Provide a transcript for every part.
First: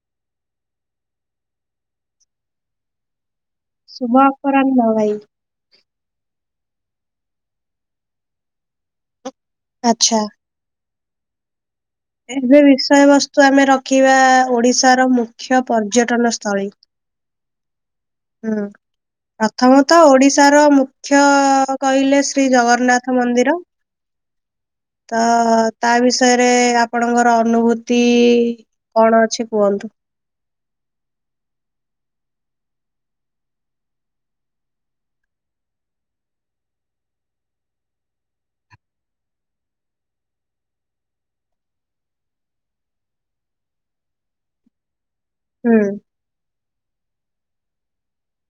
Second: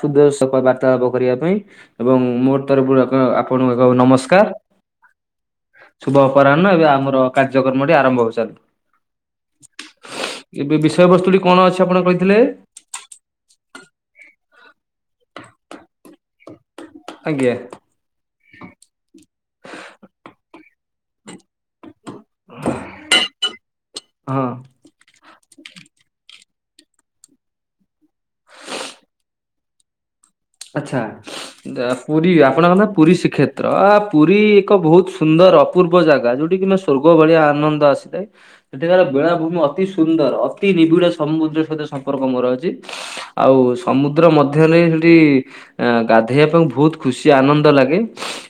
ସୁଦଶ ବାର୍ତ୍ତାଳାପ କରିବା ପାଇଁ ଏବଂ ମୋ ତରଫରୁ ଆପ ଣ ଆପ ଆପଣଙ୍କୁ, ଶୁଭ ନମସ୍କାର। ଅପରାହ୍ନ ଭାଇ। ଶୁଭ ଅପରାହ୍ନ, ଏବେ ଆମର କାର୍ଯ୍ୟକ୍ରମଟି ଆରମ୍ଭ ହେଇ ଚାଲୁ ଆଛା। ଏବେ ବିଷୟବସ୍ତୁଟି କଣ ଅଛି ଆପଣ କହିଲେ? ଏବେ ବିଷୟ ବସ୍ତୁ ଆମେ ରଖିବ ଓଡିଶାର ମୁଖ୍ୟ, ପର୍ଯ୍ୟଟନ ସ୍ଥଳୀ। ଆଜ୍ଞା। ହୁଁ ପ୍ରଥମତଃ ଓଡିଶାର ମୁଖ୍ୟ କହିଲେ ଶ୍ରୀ ଜଗନ୍ନାଥ ମନ୍ଦିର। ହଁ। ତ, ତା ବିଷୟରେ ଆପଣଙ୍କର ଅନୁଭୂତି କଣ ଅଛି କୁହନ୍ତୁ? ଆଚ୍ଛା ପୁରୀ ଆପଣଙ୍କ ନାେ ପୁରୀ ଶ୍ରୀକ୍ଷେତ୍ର ଆ ପୁରୀ ଏକ ବହୁତ ସୁନ୍ଦର ଅପୂର୍ବ ଜାଗା ଯୋଉଠି କି ସ୍ଵର୍ଗ ଭଳିଆ ଆନନ୍ଦ ଆସିଥାଏ। ସେଠିିକାର ବେଳାଭୂମି ଅତି ସୁନ୍ଦର ଅତି ନିବିଡ଼ ସମୁଦ୍ର ସହିତ ସମ୍ପର୍କ ମୋର ଅଛି। ଆଉ ସମୁଦ୍ର ମଧ୍ୟରେ ଦେଇ ସେଠି ହୁଁ ଅ ଗାଧେଇବା ପାଇଁ ବହୁତ ଖୁସି ଆନନ୍ଦ ଲାଗେ।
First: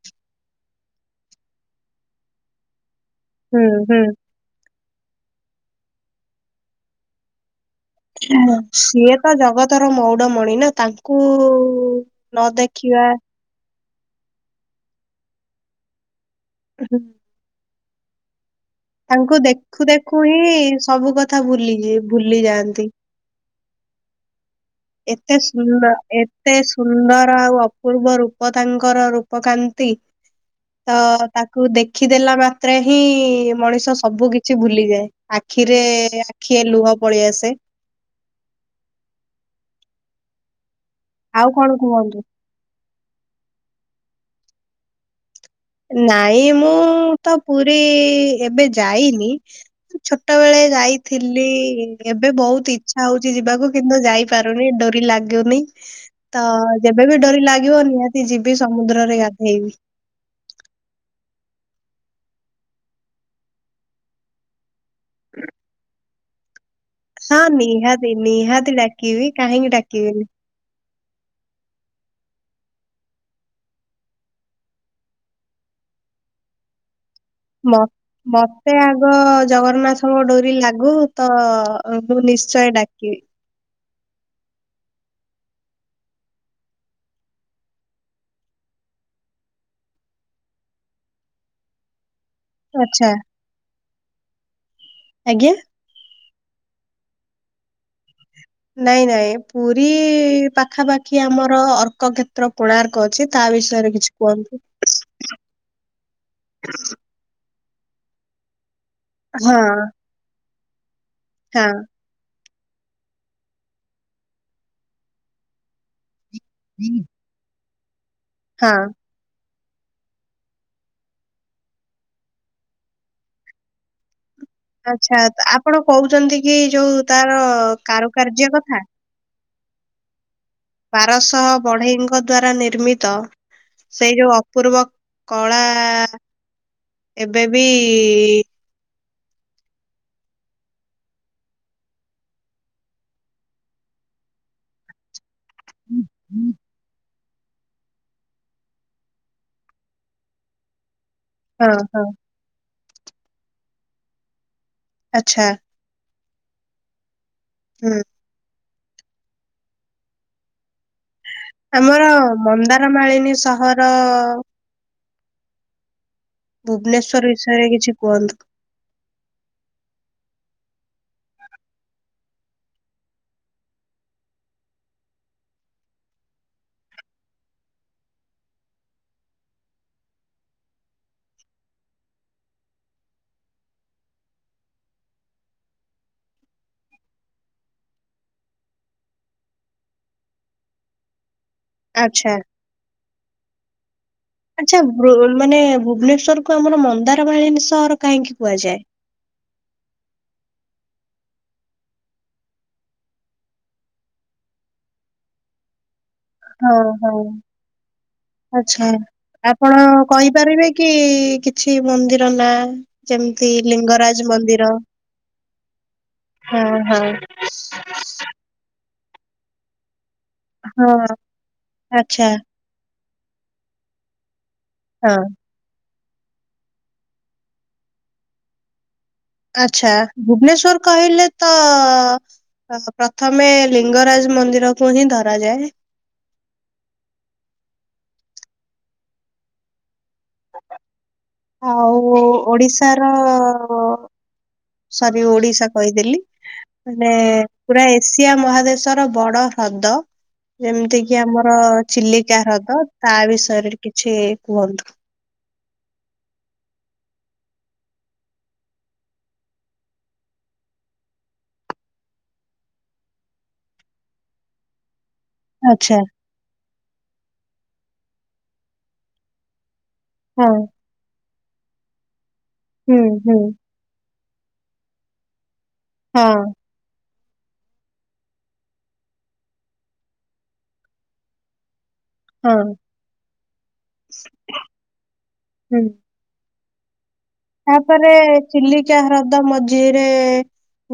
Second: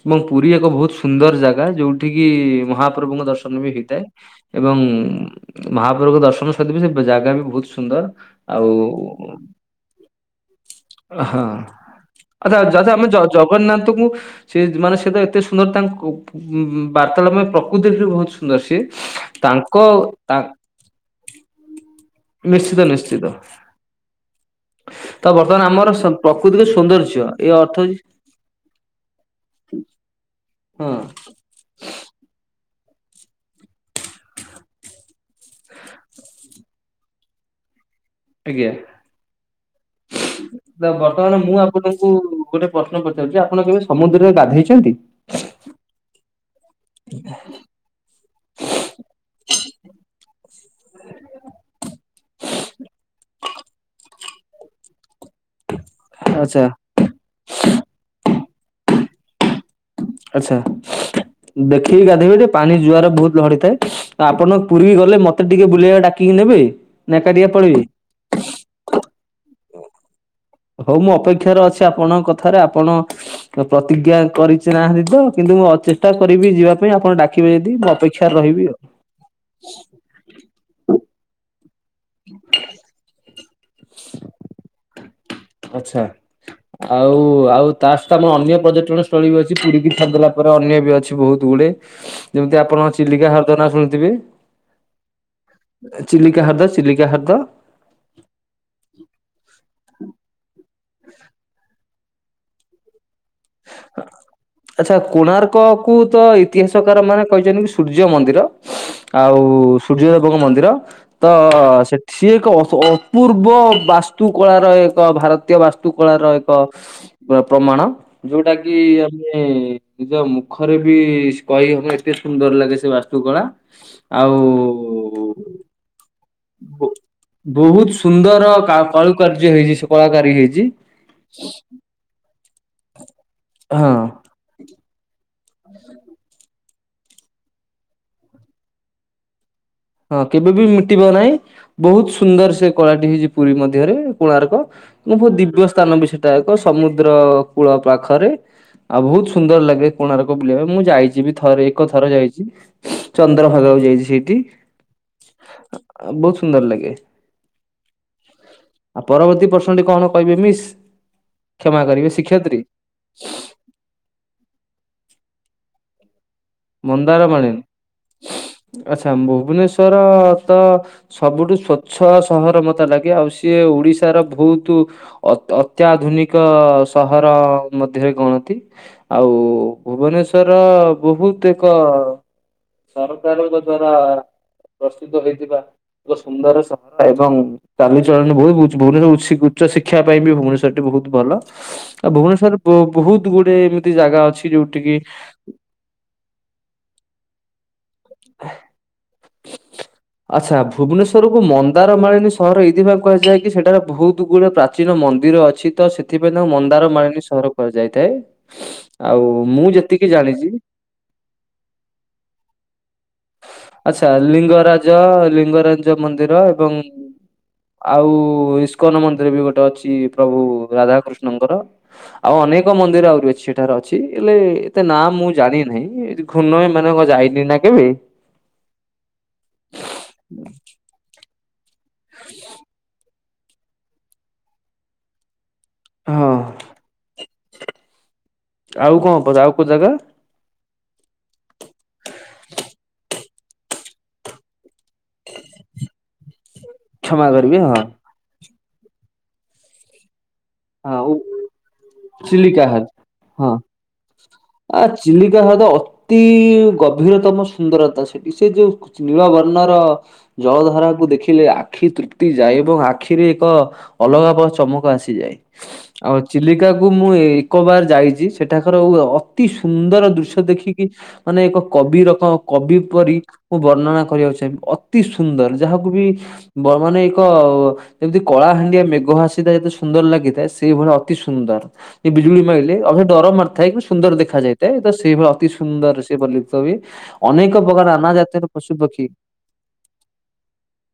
ଏବଂ ପୁରୀ ଏକ ବହୁତ ସୁନ୍ଦର ଜାଗା ଯୋଉଠ କିି ମହାପ୍ରଭୁଙ୍କ ଦର୍ଶନ ଦର୍ଶନ ହୁଁ ବି ହୁଁ ହେଇଥାଏ। ଏବଂ ମହାପ୍ରଭୁ ଦର୍ଶନ ବି ସେ ଜାଗା ବି ବହୁତ ସୁନ୍ଦର। ଆଉ ସିଏତ ଜଗତର ମଉଡମଣି ନା ତାଙ୍କୁ ହଁ। ନ ଆଚ୍ଛା ଯଦି ଦେଖିବା ଆମେ ଜଗନ୍ନାଥଙ୍କୁ ସେ ମାନେ ସେଟ ଏତେ ସୁନ୍ଦର ତାଙ୍କୁ ଉ ବାର୍ତ୍ତାଳା ପାଇଁ ପ୍ରକୃତିରେ ସିଏ ବହୁତ ସୁନ୍ଦର ସିଏ। ତାଙ୍କୁ ତାଙ୍କ ଦେଖୁ, ଦେଖୁ ତା ହିଁ ସବୁ କଥା ଭୁଲି ଯି ଭୁଲି ଯାଆନ୍ତି। ଖୁସିତ। ଏତେ ଆମର ସୁନ୍ଦର ସ ଏ ଏତେ ପ୍ରକୃତିକ ସୌନ୍ଦର୍ଯ୍ୟ ସୁନ୍ଦର ଏ ଆଉ ଅର୍ଥ ହଉଛି ଅପୂର୍ବ ରୂପ ତାଙ୍କର ରୂପ କାନ୍ତି। ହଁ ତ ତାକୁ ଦେଖିଦେଲା ମାତ୍ରେ ହିଁ ମଣିଷ ସବୁ କିଛି ଭୁଲିଯାଏ। ଆଖିରେ ଆଖିଏ ଲୁହ ପଳେଇଆସେ। ଆଜ୍ଞା ତ ବର୍ତ୍ତମାନ ଆଉ ମୁଁ କଣ ଆପଣଙ୍କୁ କୁହନ୍ତୁ? ଗୋଟେ ପ୍ରଶ୍ନ ପଚାରୁଚି ଯେ ଆପଣ କେବେ ସମୁଦ୍ରରେ ଗାଧେଇଚନ୍ତି? ନାଇଁ ମୁଁ ତ ପୁରୀ ଏବେ ଯାଇନି। ଛୋଟବେେଳେ ଯାଇଥିଲି ଏବେ ବହୁତ ଇଚ୍ଛା ହଉଛି ଯିବାକୁ। କିନ୍ତୁ ଯାଇପାରୁନି ଡୋରି ଲାଗୁନି। ତ, ଆଚ୍ଛା ଯେବେବି ଡୋରି ଲାଗିବ ନିହାତି ଯିବି ସମୁଦ୍ରରେ ଗାଧେଇବି। ଆଚ୍ଛା ଦେଖିକି ଗାଧୋଇବେ, ଯେ ପାଣି ଜୁଆର ବହୁତ ଲହଡି ଥାଏ। ତ ଆପଣ ପୁରୀ ଗଲେ ମତେ ଟିକେ ବୁଲେଇବା ଡାକିକି ନେବେ? ନା ହଁ ଏକାଟିଆ ପଳେଇବେ? ନିହାତି, ନିହାତି ଡାକିବି କାହିଁକି ଡାକିବିନି। ହଉ ମୁଁ ଅପେକ୍ଷାରେ ଅଛି ଆପଣଙ୍କ କଥାରେ। ଆପଣ ପ୍ରତିଜ୍ଞା କରି ନାହାନ୍ତି ତ କିନ୍ତୁ ମୁଁ ଅଚେତା କରିବି ଯିବା ପାଇଁ ଆପଣ ଡାକିବେ ଯଦି ମୁଁ ଅପେକ୍ଷାରେ ରହିବି ଆଉ। ତ ଜଗନ୍ନାଥଙ୍କ ଡୋରି ଲାଗୁ ତ ମୁଁ ନିଶ୍ଚୟ ଡାକିବି। ଆଛା। ଆଉ ଆଉ ତା ସହିତ ଆମର ଅନ୍ୟ ପର୍ଯ୍ୟଟନ ସ୍ଥଳୀ ବି ଅଛି ପୁରୀକି ଛାଡିଦେଲା ପରେ ଅନ୍ୟ ବି ଅଛି ବହୁତ ଗୁଡେ। ଯେମିତି ଆପଣ ଆଚ୍ଛା ଚିଲିକା ହ୍ରଦ ନା ଶୁଣିୁଥିବେ। ଆଜ୍ଞା। ଚିଲିକା ହ୍ରଦ ଚିଲିକା ହ୍ରଦ। ନାଇଁ ନାଇଁ ପୁରୀ ପାଖାପାଖି ଆମର ଅର୍କ ଖେ ତ୍ର କୋଣାର୍କ ଅଛି ତା ବିଷୟରେ କିଛି କୁହନ୍ତୁ। ଆଚ୍ଛା କୋଣାର୍କ କୁ ତ ଇତିହାସକାର ମାନେ କହିଛନ୍ତି କି ସୁ ସୂର୍ଯ୍ୟ ମନ୍ଦିର ଆଉ ହଁ ସୂର୍ଯ୍ୟଦେବଙ୍କ ମନ୍ଦିର ତ ହଁ ସେ ସିଏ ଏକ ଅସ ଅପୂର୍ବ ବାସ୍ତୁକଳାର ଏକ ଭାରତୀୟ ବାସ୍ତୁକଳାର ଏ ଏକ ପ ପ୍ରମାଣ ଯୋଉଟା ହଁ। କି କି ନିଜ ମୁଖରେ ବି କହି ହବ ଏତେ ସୁନ୍ଦର ଲାଗେ ସେ ବାସ୍ତୁକଳା। ଆଉ ଆଚ୍ଛା ଓ ତ ଆପଣ କହୁଛନ୍ତି କି ବୋ ଯୋଉ ତାର ବୋହୁତ କାରୁକାର୍ଯ୍ୟ ସୁନ୍ଦର କା କଥା। କଳୁକାର୍ଯ୍ୟ ହେଇଛି ସେ କଳାକାରୀ ହେଇଛି। ବାରଶହ ବଢେଇଙ୍କ ଦ୍ଵାରା ନିର୍ମିତ ହଁ। ସେଇ ଯୋଉ ଅପୂର୍ବ କଳା ଏବେବି ହଁ କେବେ ବି ମିଟିବ ନାହିଁ। ବହୁତ ସୁନ୍ଦର ସେ କଳାଟି ହେଇଛି ପୁରୀ ମଧ୍ୟରେ କୋଣାର୍କ ମୁଁ ବହୁ ଦି ବ୳ ସ୍ଥାନ ବି ସେଟା ଏକ ସମୁଦ୍ର ଦ୍ର କୂଳ ପାଖରେ ଆଉ ବହୁତ ସୁନ୍ଦର ଲାଗେ କୋଣାର୍କ ବୁଲିବା ପାଇଁ ମୁଁ ଯାଇଚି ବି। ଥରେ ହଁ ଏକ ହଁ ଥର ଯାଇଛି ଚନ୍ଦ୍ରଭାଗାକୁ ଯାଇଛି ସେଇଟି। ଆଛା। ଆ ବୋହୁତ ସୁନ୍ଦର ଲାଗେ। ହୁଁ। ଆଉ ପରବର୍ତ୍ତୀ ପ୍ରଶ୍ନ ଟି କଣ କହିବେ ମିସ୍। କ୍ଷମା ଆମର କରିବେ ଶିକ୍ଷୟତ୍ରୀ ମନ୍ଦାରମାଳିନୀ ସହର। ମନ୍ଦାର ଭୁବନେଶ୍ଵର ମାଳିନୀ। ବିଷୟରେ କିଛି କୁହନ୍ତୁ? ଆଚ୍ଛା, ଭୁବନେଶ୍ଵର ତ ସବୁଠୁ ସ୍ଵଚ୍ଛ ସହର ମୋତେ ଲାଗେ। ଆଉ ସିଏ ଓଡିଶାର ଭଉତୁ ଅତ ଅତ୍ୟାଧୁନିକ ସହର ମଧ୍ୟରେ ଗଣତି। ଆଉ ଭୁବନେଶ୍ଵର ବହୁତ ଏକ ସରକାରଙ୍କ ଦ୍ଵାରା ପ୍ରସ୍ତୁତ ହେଇଥିବା ଏକ ସୁନ୍ଦର ସହର। ଏବଂ ଚାଲିଚଳନ [unintelligible] ଭୁବନେଶ୍ୱର ଉସି ଉଚ୍ଚଶିକ୍ଷା ପାଇଁ ବି ଭୁବନେଶ୍ୱର ଟି ବହୁତ ଭଲ। ଆଉ ଆଚ୍ଛା ଭୁବନେଶ୍ଵରରେ ବ- ବହୁତ ଗୁଡେ ଏମିତି ଜାଗା ଅଛି ଆଚ୍ଛା ଯୋଉଠି କିି ବୃ ମାନେ ଭୁବନେଶ୍ଵର କୁ ଆମର ମନ୍ଦାରମାଳିନୀ ସହର କାହିଁକି କୁହାଯାଏ? ଆଚ୍ଛା, ଭୁବନେଶ୍ୱରକୁୁ ମନ୍ଦାରମାଳିନୀ ସହର ଏଇଥିପାଇଁ କୁହାଯାଏ କି, ସେଟାରେ ବହୁତୁ ଗୁଡେ ପ୍ରା ଚୀନ ମନ୍ଦିର ଅଛି ତ ସେ ଥିପାଇଁ ତାକୁ ହଁ ମନ୍ଦାର ହଁ ମାଳିନୀ ସହର କୁହାଯାଇଥାଏ। ଆଚ୍ଛା। ଆଉ ମୁଁ ଆପଣ ଯେତିକି ଜାଣିଚି କହିପାରିବେ କି କିଛି ମନ୍ଦିର ନାଁ? ଯେମିତି ଲିଙ୍ଗ ଆଚ୍ଛା, ଲିଙ୍ଗରାଜ ଲିଙ୍ଗରାଜ ମନ୍ଦିର ହଁ ଏବଂ ହଁ ଆଉ ଇସ୍କନ୍ ମନ୍ଦିର ବି ଗୋଟେ ଅଛି ପ୍ରଭୁ ହଁ ରାଧାକୃଷ୍ଣଙ୍କର। ଆଚ୍ଛା ଆଉ ଅନେକ [unintelligible] ମନ୍ଦିର ଆହୁରି ଅଛି ସେଠାର ଅଛି, ହେଲେ ଏତେ ନାଁ ହଁ ମୁଁ ଜାଣି ନାହିଁ। ରି ଖୁନ ମାନେ ମୁଁ ଯାଇନି ନା କେବେ। ଆଚ୍ଛା ଭୁବନେଶ୍ଵର କହିଲେ ତ ଅ, ପ୍ର ଥମେ ଲିଙ୍ଗରାଜ ମନ୍ଦିର କୁ ହିଁ ଧରାଯାଏ। ହଁ ଆଉ କଣ ପଚା ଆଉ କୋଉ ଜାଗା? ଆଉ ଓଡିଶା ର ସରି ଓଡିଶା କହିଦେଲି। ମାନେ କ୍ଷମା କରିବେ ହଁ। ପୁରା ଏସିଆ ମହାଦେଶର ବଡ ହ୍ରଦ। ହଁ ଯେମିତି ଉ କିି ଆମର ଚିଲିକା ହ୍ରଦ ତା ହଁ ବିଷୟରେ କିଛି ଆ କୁହନ୍ତୁ। ଚିଲିକା ହ୍ରଦ ତି ଗଭୀରତମ ସୁନ୍ଦରତା ସେଠି ସେ ଯୋଉ କଚ୍ ନୀଳବର୍ଣ୍ଣର ଜଳ ଧାରାକୁ ଦେଖିଲେ ଆଖି ତୃପ୍ତି ଯାଏ ଏବଂ ଆଖିରେ ଏକ ଅଲଗା ପର ଚମକ ଆସିଯାଏ। ଆଚ୍ଛା। ଓ ଚିଲିକାକୁୁ ମୁଁ ଏକ ବାର ଯାଇଚି, ସେଠାକାର ଓ ଅତି ସୁନ୍ଦର ଦୃଶ୍ୟ ହଁ ଦେଖି କି ମାନେ ଏକ କବିରକ କବି ହୁଁ ପରି ହୁଁ ମୁଁ ବର୍ଣ୍ଣନା କରିବାକୁ ଚାହିଁବି ଅ ଅତି ସୁନ୍ଦର ଯାହାକୁ ବି ହଁ ବର୍ ମାନେ ଏକ ଯେମିତି କଳାହାଣ୍ଡିଆ ମେଘ ଆସିଥାଏ ଯେତେ ସୁନ୍ଦର ଲାଗି ତେ ସେଇଭଳିଆ ଅତି ସୁନ୍ଦର। ଏ ବିଜୁଳି ହଁ ମାଇଲେ ଅହ ଡର ମାରଥାଏ, କିନ୍ତ ସୁନ୍ଦର ଦେଖାଯାଇଥାଏ, ତ ସେଇଭଳିଆ ଅତି ହୁଁ। ସୁନ୍ଦର ସେ ବଲ୍ୟୁ ସବି ତାପରେ ଚିଲିକା ହ୍ରଦ ମଝିରେ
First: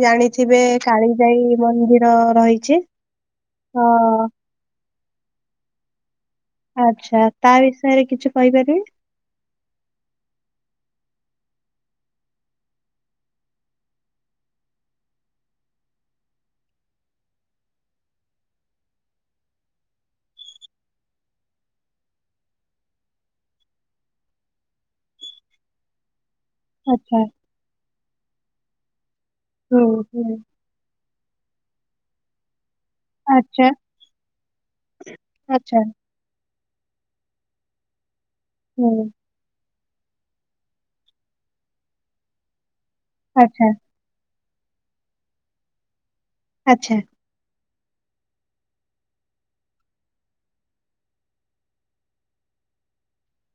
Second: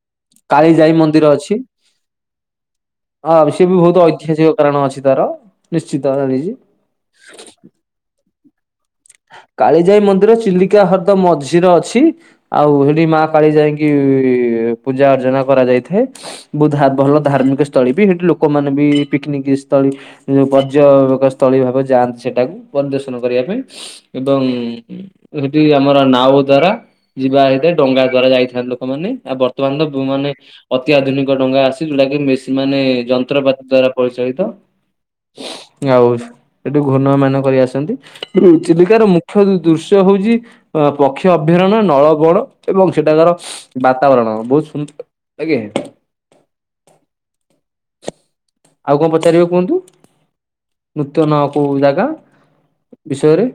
ଜାଣିଥିବେ ମନ୍ଦିର କାଳିଜାଇ ଅଛି। ମନ୍ଦିର ରହିଛି ହଁ। ଇଏ କାରଣ ଅଛି ତାର ନିଶ୍ଚିତ ଜଣିଚି। ଆଚ୍ଛା ତା ବିଷୟରେ କିଛି କହିପାରିବେ? କାଳିଜାଇ ମନ୍ଦିର ଚିଲିକା ହ୍ରଦ ମଝିର ଅଛି। ଆଉ ସେଠି ମା କାଳିଜାଇଙ୍କି ପୂଜା ଅର୍ଚ୍ଚନା କରାଯାଇଥାଏ। ବୁଧା ଭଲ ଧାର୍ମିକ ସ୍ଥଳୀ ବି ସେଠି ଲୋକମାନେ ବି ପିକନିକ ସ୍ଥଳୀ ଯୋଉ ପର୍ଯ୍ୟଟକ ସ୍ଥଳୀ ଭାବେ ଯାଆନ୍ତି ସେଟାକୁ ପରିଦର୍ଶନ କରିବା ପାଇଁ। ଏବଂ ସେଠି ଆମର ନାଓ ଦ୍ଵାରା ଆଚ୍ଛା ଯିବା। [unintelligible] ଡଙ୍ଗା ଦ୍ଵାରା ଯାଇଥାନ୍ତି ଲୋକମାନେ। ଆଉ ହୁଁ ବର୍ତ୍ତମାନ ବୁ ମାନେ ହୁଁ ଅତି ଆଧୁନିକ ଡଙ୍ଗା ଆସି ଯଉଟାକି ମେସି ମାନେ ଯନ୍ତ୍ରପାତି ଆଚ୍ଛା ଦ୍ଵାରା ପରିଚାଳିତ। ଆଚ୍ଛା ଆଉ ସେଠୁ ଘୂର୍ଣୟ ମାନ କରି ଆସନ୍ତି। ହୁଁ ଚିଲିକାର ମୁ ଖ୍ୟ ଦୃଶ୍ୟ ହଉଚି ଅ ପକ୍ଷ ଅଭୟାରଣ୍ୟ, ନଳବଣ ଏବଂ ସେଠାକାର ଆଚ୍ଛା ବା ବାତାବରଣ, ବହୁତ ସୁନ୍ଦର ଲାଗେ। ଆଚ୍ଛା। ଆଉ କଣ ପଚାରିବେ କୁହନ୍ତୁ? ନୂତନ କୋଉ ଜାଗା ବିଷୟରେ।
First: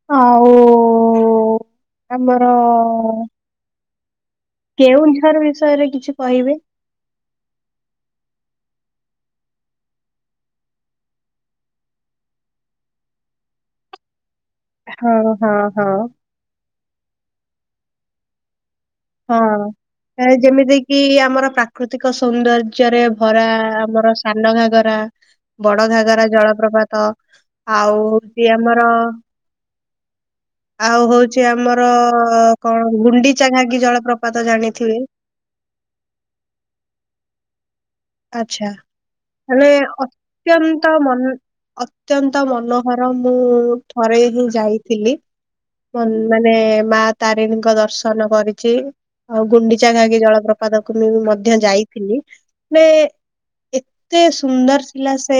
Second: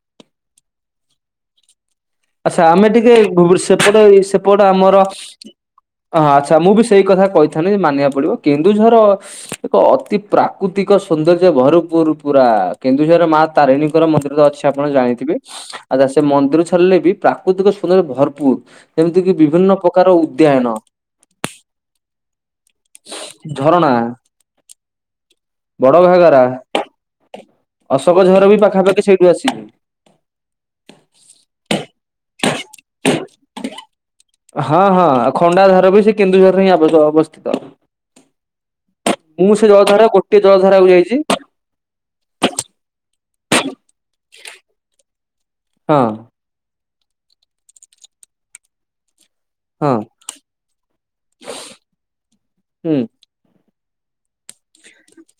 ଆଉ ଆମର ଆଚ୍ଛା, ଆମେ ଟିକେ ସେପଟେ ଏଇ ସେ ସେପଟ ଆମର କେଉଁଝର ବିଷୟରେ କିଛି କହିବେ? ଆଚ୍ଛା ମୁଁ ବି ସେଇ କଥା କହିଥାନ୍ତି ମାନିବାକୁ ପଡିବ କେନ୍ଦୁଝର ଏକ ଅତି ପ୍ରାକୃତିକ ସୌନ୍ଦର୍ଯ୍ୟ ଭରପୁର ପୁରା କେନ୍ଦୁଝରରେ ମା ତାରିଣୀଙ୍କର ମନ୍ଦିର ତ ଅଛି। ଆପଣ ହଁ ଜାଣିଥିବେ। ହଁ ହଁ। ଆଉ ସେ ମନ୍ଦିର ଛାଡିଲେ ବି ପ୍ରାକୃତିକ ସୁନ୍ଦର ଭରପୁର। ଏମିତିକି ବିଭିନ୍ନ ପ୍ରକାର ଉଦ୍ୟାନ କି ଆମର ପ୍ରାକୃତିକ ସୌନ୍ଦର୍ଯ୍ୟରେ ଭରା ଝରଣା ଆମର ସାନ ଘାଗରା। ବଡ ଘାଗରା ଜଳପ୍ରପାତ। ଆଉ ଅଶୋକ ଝର ହଉଚି ବି ଆମର ପାଖାପାଖି ସେଇଠୁ ଆସିଛି। ଆଉ ହଉଚି ଆମର କଣ ଗୁଣ୍ଡିଚା ଘାଗି ଜଳପ୍ର ହଁ ହଁ ଖଣ୍ଡାଧାର ବି ସେ କେନ୍ଦୁଝରରେ ହିଁ ଅବସ୍ଥିତ। ଆଚ୍ଛା। ମୁଁ ସେ ତାହେଲେ ମାନେ ଜଳଧାରା ଗୋଟିଏ ଜଳଧାରାକୁ ଅତ୍ୟନ୍ତ ଯାଇଛି ମନ ଅ ଅତ୍ୟନ୍ତ ମନୋହର ମୁଁ ଥରେ ହିଁ ଯାଇଥିଲି। ହଁ ମାନେ ମା ତାରିଣୀଙ୍କ ଦର୍ଶନ କରିଚି। ଆଉ ଗୁଣ୍ଡିଚା ହଁ ଘାଗି ଜଳପ୍ରପାତକୁ ମୁଁ ମଧ୍ୟ ଯାଇଥିଲି। ଏ ହୁଁ ଏତେ ସୁନ୍ଦର ଥିଲା ସେ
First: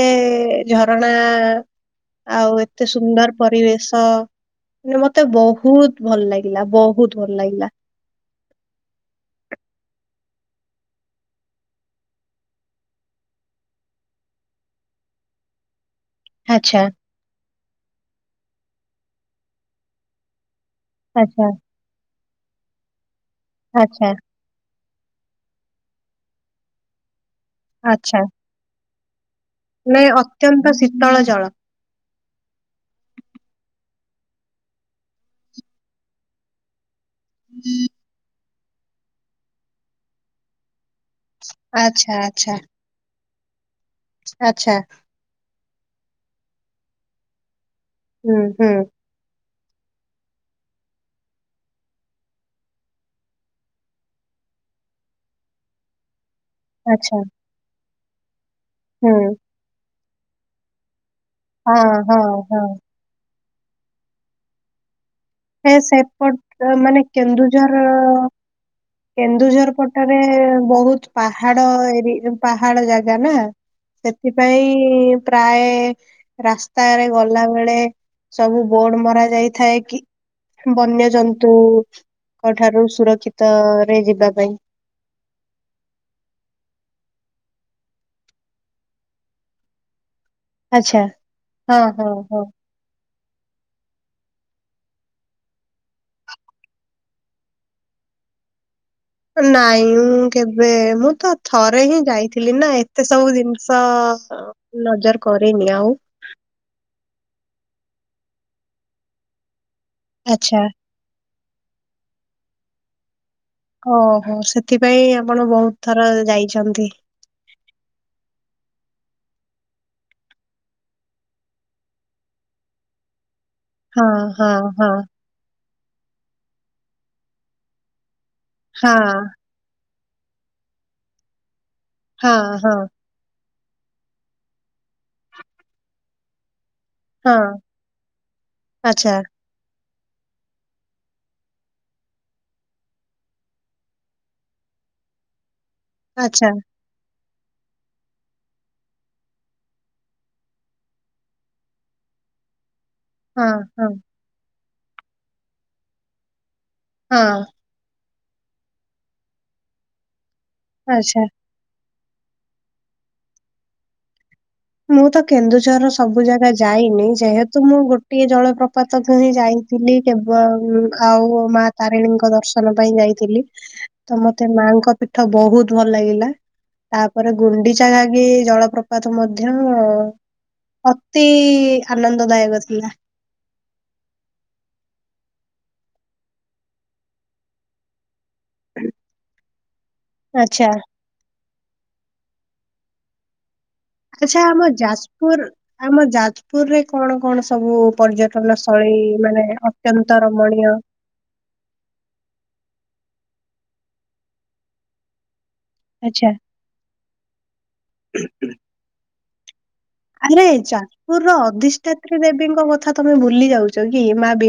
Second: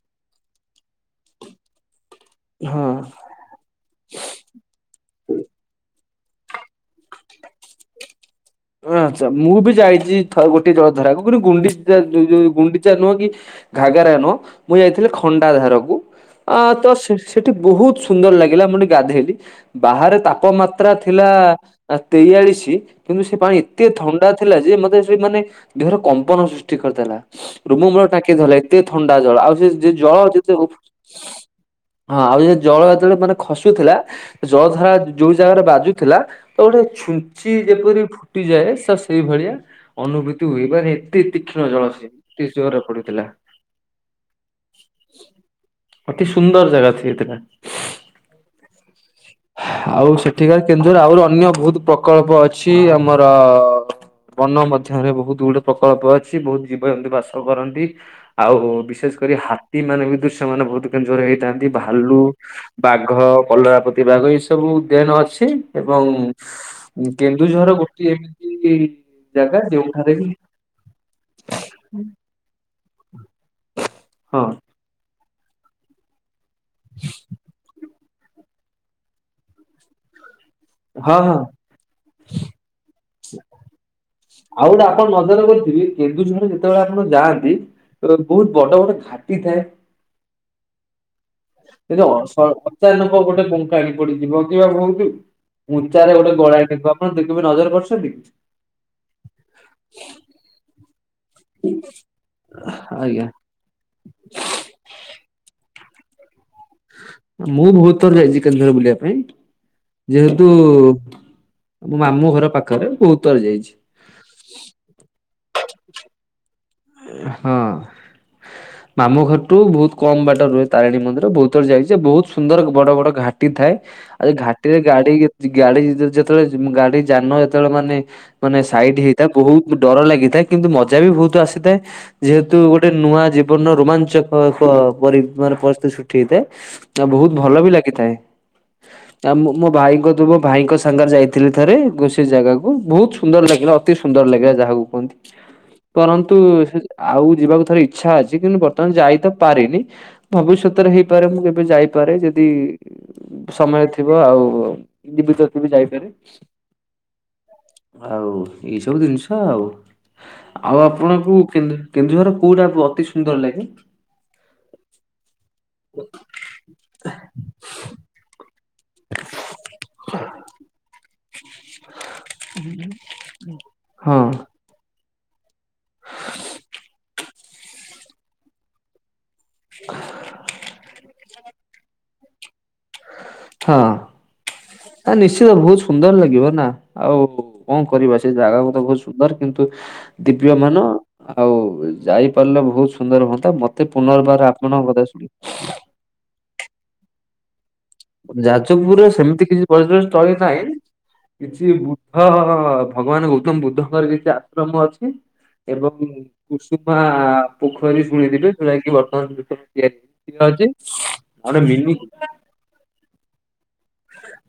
ଝରଣା ଆଉ ଏତେ ହଁ। ସୁନ୍ଦର ପରିବେଶ, ମାନେ ମତେ ବହୁତ୍ ଭଲ ଲାଗିଲା, ବହୁତ୍ ଭଲ ଲାଗିଲା। [inaudible] ଅଁ ଆଚ୍ଛା। ମୁଁ ବି ଯାଇଚି ଥ ଗୋଟେ ଜଳଧାରାକୁ କିନ୍ତୁ ଗୁଣ୍ଡିଚା ଯୋଉ ଗୁଣ୍ଡିଚା ନୁହଁ କି ଘାଗରା ନୁହଁ। ମୁଁ ଯାଇଥିଲି ଖଣ୍ଡାଧାରକୁ। ଆ ଆଚ୍ଛା। ତ ସେ ସେଠି ବହୁତ ସୁନ୍ଦର ଲାଗିଲା ମୁଁ ସେଠି ଗାଧେଇଲି। ବାହାରେ ତାପମା ତ୍ରା ଥିଲା ଆଚ୍ଛା ତେୟାଳିଶ, କିନ୍ତୁ ସେ ପାଣି ଏତେ ଆଚ୍ଛା ଥଣ୍ଡା ଥିଲା ଯେ ମତେ ସେ ମାନେ ଦେହର କମ୍ପନ ସୃଷ୍ଟି କରିଦେଲା। ରୁମ ମୂଳ ଆଚ୍ଛା ଟାଙ୍କି ଧରିଲା। ଏତେ ଥଣ୍ଡା ଜଳ, ଆଉ ସେ ମାନେ ଜଳ। ଅତ୍ୟନ୍ତ ଶୀତଳ ଜଳ। [unintelligible] ହଁ। ଆଉ ହେ ଜଳ ଯେତେବେଳେ ମାନେ ଖସୁଥିଲା ଜଳ ଧାରା ଯଉ ଜାଗାରେ ବାଜୁଥିଲା ତ ଗଟେ ଛୁ ଞ୍ଚି ଯେପରି ଫୁଟିଯାଏ ତ, ସେଇଭଳିଆ ଅନୁଭୂତି ହୁଏ। ମାନେ ଏ ତେ ତୀକ୍ଷ୍ଣ ଜଳ ସେ। ଆଚ୍ଛା ଏତେ ଆଚ୍ଛା ଜୋରରେ ପଡୁଥିଲା। ଆଚ୍ଛା। ଅତି ସୁନ୍ଦର ଜାଗା ସେ ଥିଲା। ହୁଁ ହୁଁ। ଆଉ ସେଠିକାର କେନ୍ଦୁଝର ଆହୁରି ଅନ୍ୟ ବହୁତ ପ୍ରକଳ୍ପ ଅଛି। ଆମର ବନ ମଧ୍ୟରେ ବହୁତ ଗୁଡେ ପ୍ରକଳ୍ପ ଅ ଛି ବହୁତ ଜୀବଜନ୍ତୁ ଆଚ୍ଛା ବାସ କରନ୍ତି। ଆଉ ବିଶେଷ କରି ହୁଁ। ହା ତି ମାନେ ବି ଦୁସେ ମାନେ ବହୁତ କେନ୍ଦୁଝରରେ ହେଇଥାନ୍ତି ହଁ ଭାଲୁ ହଁ ହଁ ବାଘ କଲରା ପ ଦେବାଗ ଏ ସବୁ ଉଦ୍ୟାନ ଅଛି ସେ ଏବଂ ସେପଟ ମାନେ କେନ୍ଦୁଝର ଗୋଟିଏ କି ଜାଗା କେନ୍ଦୁଝର ଯେଉଁଠାରେ ପଟରେ ବହୁତ ପାହାଡ ଏରି ପାହାଡ ଜାଗା ନା। ହଁ ସେଥିପାଇଁ ପ୍ରାୟେ ରାସ୍ତାରେ ଗଲା ବେଳେ ସବୁ ବୋର୍ଡ ମରା ଯାଇଥାଏ କି ହଁ ହଁ ବନ୍ୟଜନ୍ତୁଙ୍କ ଠାରୁ ସୁରକ୍ଷିତ ରେ ଯିବା ପାଇଁ। ଆଉ ଗୁଟେ ଆପଣ ନଜର କରିଥିବେ କେନ୍ଦୁଝର ଯେତେବେଳେ ଆପଣ ଯାଆନ୍ତି ତ ବହୁତ ବଡ ବଡ ଘାଟି ଥାଏ। ଆଚ୍ଛା। ହଁ କିନ୍ତୁ ହଁ ହ ହଁ। ସ ଅଚାନକ ଗୁଟେ ବଙ୍କାଟେ ପଡିଯିବ କିମ୍ୱା ବହୁତ୍ ଉଞ୍ଚାରେ ଗୁଟେ ଗଳାଟେ କୁ ଆପଣ ଦେଖି କେବେ ନଜର କରିଛନ୍ତି? ନାଇଁ କେବେ ମୁଁ ତ ଥରେ ହିଁ ଯାଇଥିଲି ନା ଏତେ ଆଜ୍ଞା ସବୁ ଜିନିଷ ନଜର କରିନି ଆଉ। ମୁଁ ବହୁତ ଥର ଯାଇଚି କେନ୍ଦୁଝର ବୁଲିବା ପାଇଁ ଯେହେତୁ ଆଚ୍ଛା। ମୋ ମାମୁଁ ଘର ପାଖରେ ବହୁତଥର ଯାଇଚି। ଓହୋ ସେଥିପାଇଁ ଆପଣ ବହୁତ ଥର ଯାଇଛନ୍ତି। ହଁ। ମାମୁଁ ଘରଠୁ ବହୁତ କମ ବାଟ ରୁହେ ତାରିଣୀ ମନ୍ଦିର ବହୁତ ଥର ଯାଇଚି ବହୁତ ସୁନ୍ଦର ବଡ ବଡ ଘାଟି ଥାଏ। ହଁ ଆ ହଁ ଘାଟିରେ ହଁ ଗାଡି କେ ଗାଡି ଯେତେବେଳେ ଗାଡି ଯାନ ଯେତେବେଳେ ମାନେ ମାନେ ସାଇଟ୍ ହଁ। ହେଇଥାଏ ବହୁତ ଡର ଲାଗିଥାଏ କିନ୍ତୁ ମଜା ବି ବହୁତ ଆସିଥାଏ ହଁ, ଯେହେତୁ ହଁ, ଗୁଟେ ନୂଆ ଜି ସମ୍ପୂର୍ଣ ରୋମାଞ୍ଚକ ପ ପରି ମାନେ ପରିସ୍ଥିତି ସୃଷ୍ଟି ହେଇଥାଏ। ଆ ବହୁତ ହଁ, ଭଲ ବି ଲାଗିଥାଏ ଆଚ୍ଛା, ଆ ମୋ ମୋ ଭାଇଙ୍କ ତ ମୋ ଭାଇଙ୍କ ସାଙ୍ଗରେ ଯାଇଥିଲି ଥରେ ଗୋ ସେ ଜାଗାକୁୁ ବହୁତ ସୁନ୍ଦର ଲାଗିଲା ଅତି ସୁନ୍ଦର ଲାଗିଲା ଯାହାକୁ କୁହନ୍ତି। କରନ୍ତୁ ଆଚ୍ଛା, ଆଉ ଯିବାକୁ ଥରେ ଇଛା ଅଛି କିନ୍ତୁ ବର୍ତ୍ତମାନ ଯାଇ ତ ପାରିନି। ଭାବୁଚି ସତରେ ହେଇପାରେ ମୁଁ କେବେ ଯାଇପାରେ ଯଦି ହଁ, ସମୟ ହଁ, ଥିବ ଆଉ ଜିବି ତ ଯିବି ଯାଇପାରେ। ହଁ। ଆଉ ଏଇ ସବୁ ଜିନିଷ ଆଉ ଆଉ ଆଚ୍ଛା। ଆପଣଙ୍କୁ କେନ୍ଦୁ କେନ୍ଦୁଝର କଉଟା ଆପ ଅତି ସୁନ୍ଦର ଲାଗେ? ମୁଁ ତ କେନ୍ଦୁଝରର ସବୁ ଜାଗା ଯାଇନି ଯେହେତୁ ମୁଁ ଗୋଟିଏ ଜଳ ପ୍ର ପାତ ଯାଇଥିଲି କେବଳ ଆଉ ପୁଅ ମା ତାରିଣୀଙ୍କ ଦର୍ଶନ ପାଇଁ ଯାଇଥିଲି ହଁ ତ ମତେ ମାଙ୍କ ପୀଠ ବହୁତ ଭଲ ଲାଗିଲା ତାପରେ ଗୁଣ୍ଡି ଘାଗି କିି ଜଳପ୍ରପାତ ମଧ୍ୟ ଅତି ଆନନ୍ଦଦାୟକ ଥିଲା। ହଁ ଆ ନିଶ୍ଚିତ ବହୁତ ସୁନ୍ଦର ଲାଗିବ ନା। ଆଉ କଣ କରିବା ସେ ଜାଗାକୁ ତ ବହୁତ ସୁନ୍ଦର କିନ୍ତୁ ଦିବ୍ୟ ଆଚ୍ଛା, ମାନ ଆଉ ଯାଇପାରିଲେ ବହୁତ ସୁନ୍ଦର ହୁଅନ୍ତା ମତେ ପୁନର୍ବାର ଆଚ୍ଛା ଆମ ଆପଣଙ୍କ କଥା ଶୁଣି ଯାଜପୁର ଆମ ଯାଜପୁରରେ କଣ କଣ ସବୁ ପର୍ଯ୍ୟଟନସ୍ଥଳୀ ଯାଜପୁରରେ ସେମିତି ମାନେ କିଛି ପର୍ଯ୍ୟଟନ ଅତ୍ୟନ୍ତ ସ୍ଥଳୀ ନାହିଁ। ରମଣୀୟ କିଛି ବୁଦ୍ଧ ଭଗବାନ ଗୌତମ ବୁଦ୍ଧଙ୍କର କିଛି ଆଶ୍ରମ ଅଛି। ଏବଂ ଆଚ୍ଛା କୁସୁମା ପୋଖରୀ ଶୁଣଣିଥିବେ ଯେଉଟା କିି ବର୍ତ୍ତମାନ ଭିତ ଆରେ ଚାାନ୍ଦପୁର ର ମିନି ଅଧିଷ୍ଠାତ୍ରୀ ଦେବୀଙ୍କ କଥା ତମେ ଭୁଲି ଯାଉଛ। କି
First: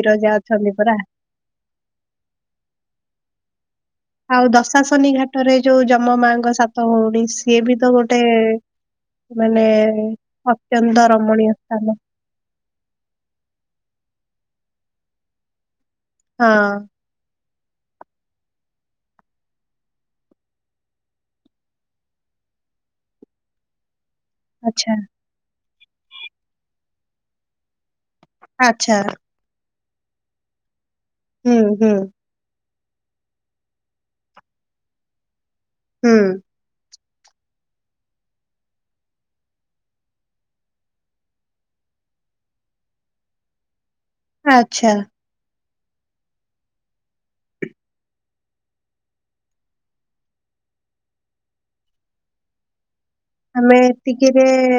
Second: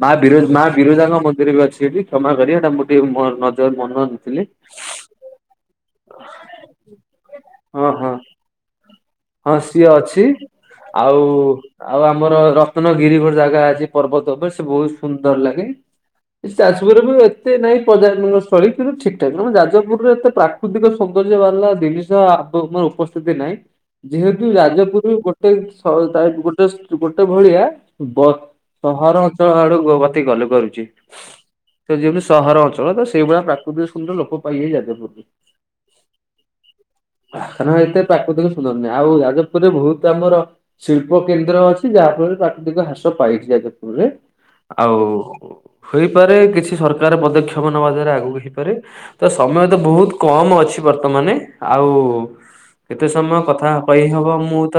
ମା ବିରଜା ମା ଅଛନ୍ତି ପରା ବିରଜାଙ୍କ ମନ୍ଦିର ବି ଅଛି ଏଠି କ୍ଷମା କରି ଏଟା ଗୋେ ନଜର ମନ ନଥିଲି। ଆଉ ଦଶାଶନି ଘାଟରେ ଯୋଉ ଯମ ମାଙ୍କ ସାତ ଭଉଣୀ ସିଏ ବି ହଁ ତ ହଁ ଗୋଟେ ହଁ ମାନେ ସିଏ ଅଛି। ଅତ୍ୟନ୍ତ ଆଉ ରମଣୀୟ ସ୍ଥାନ। ଆଉ ଆମର ରତ୍ନଗିରି ଗୋଟେ ଜାଗା ଅଛି ପର୍ବତ ଉପରେ ସେ ବହୁତ ସୁନ୍ଦର ଲାଗେ। ହଁ [unintelligible] ଏତେ ନାଇଁ ପର୍ଯ୍ୟଟନ ସ୍ଥଳୀ କିନ୍ତୁ ଠିକଠାକ ଆମ ଯାଜପୁରରେ ଏତେ ପ୍ରାକୃତିକ ସୌନ୍ଦର୍ଯ୍ୟ ବାହାରିଲା ଜିନିଷ ମୋର ଉପସ୍ଥିତି ନାଇଁ। ଯେହେତୁ ଆଚ୍ଛା ଯାଜପୁର ଗୋଟେ ସ ଗୋଟେ ଗୋଟେ ଭଳିଆ। ବ ଆଚ୍ଛା ସହର ଅଞ୍ଚଳ ଆଡୁ ଗତି କଲେ କରୁଛି ହୁଁ ହୁଁ ତ ଯେମିତି ସହର ଅଞ୍ଚଳ ତ ସେଇଭଳିଆ ପ୍ରାକୃତିକ ଶ୍ରେଣୀର ଲୋକ ପାଇ ଯାଜପୁରରେ। ହୁଁ। କାରଣ ଏତେ ପ୍ରାକୃତିକ ସୁନ୍ଦର ନୁହେଁ, ଆଉ ଯାଜପୁରରେ ବହୁତ ଆମର ଶିଳ୍ପ କେନ୍ଦ୍ର ଅଛି ଯାହାଫଳରେ ପ୍ରାକୃତିକ ହ୍ରାସ ପାଇଛି ଯାଜପୁରରେ। ଆଚ୍ଛା ଆଉ ହେଇପାରେ କିଛି ସରକାର ପଦକ୍ଷେପ ନବା ଦ୍ଵାରା ଆଗକୁ ହେଇପାରେ। ତ ସମୟ ତ ବହୁତ କମ ଅଛି ବର୍ତ୍ତମାନେ ଆଉ ଏତେ ସମୟ କଥା ଆମେ କହିହବ ଏତିକିରେ ମୁଁ ତ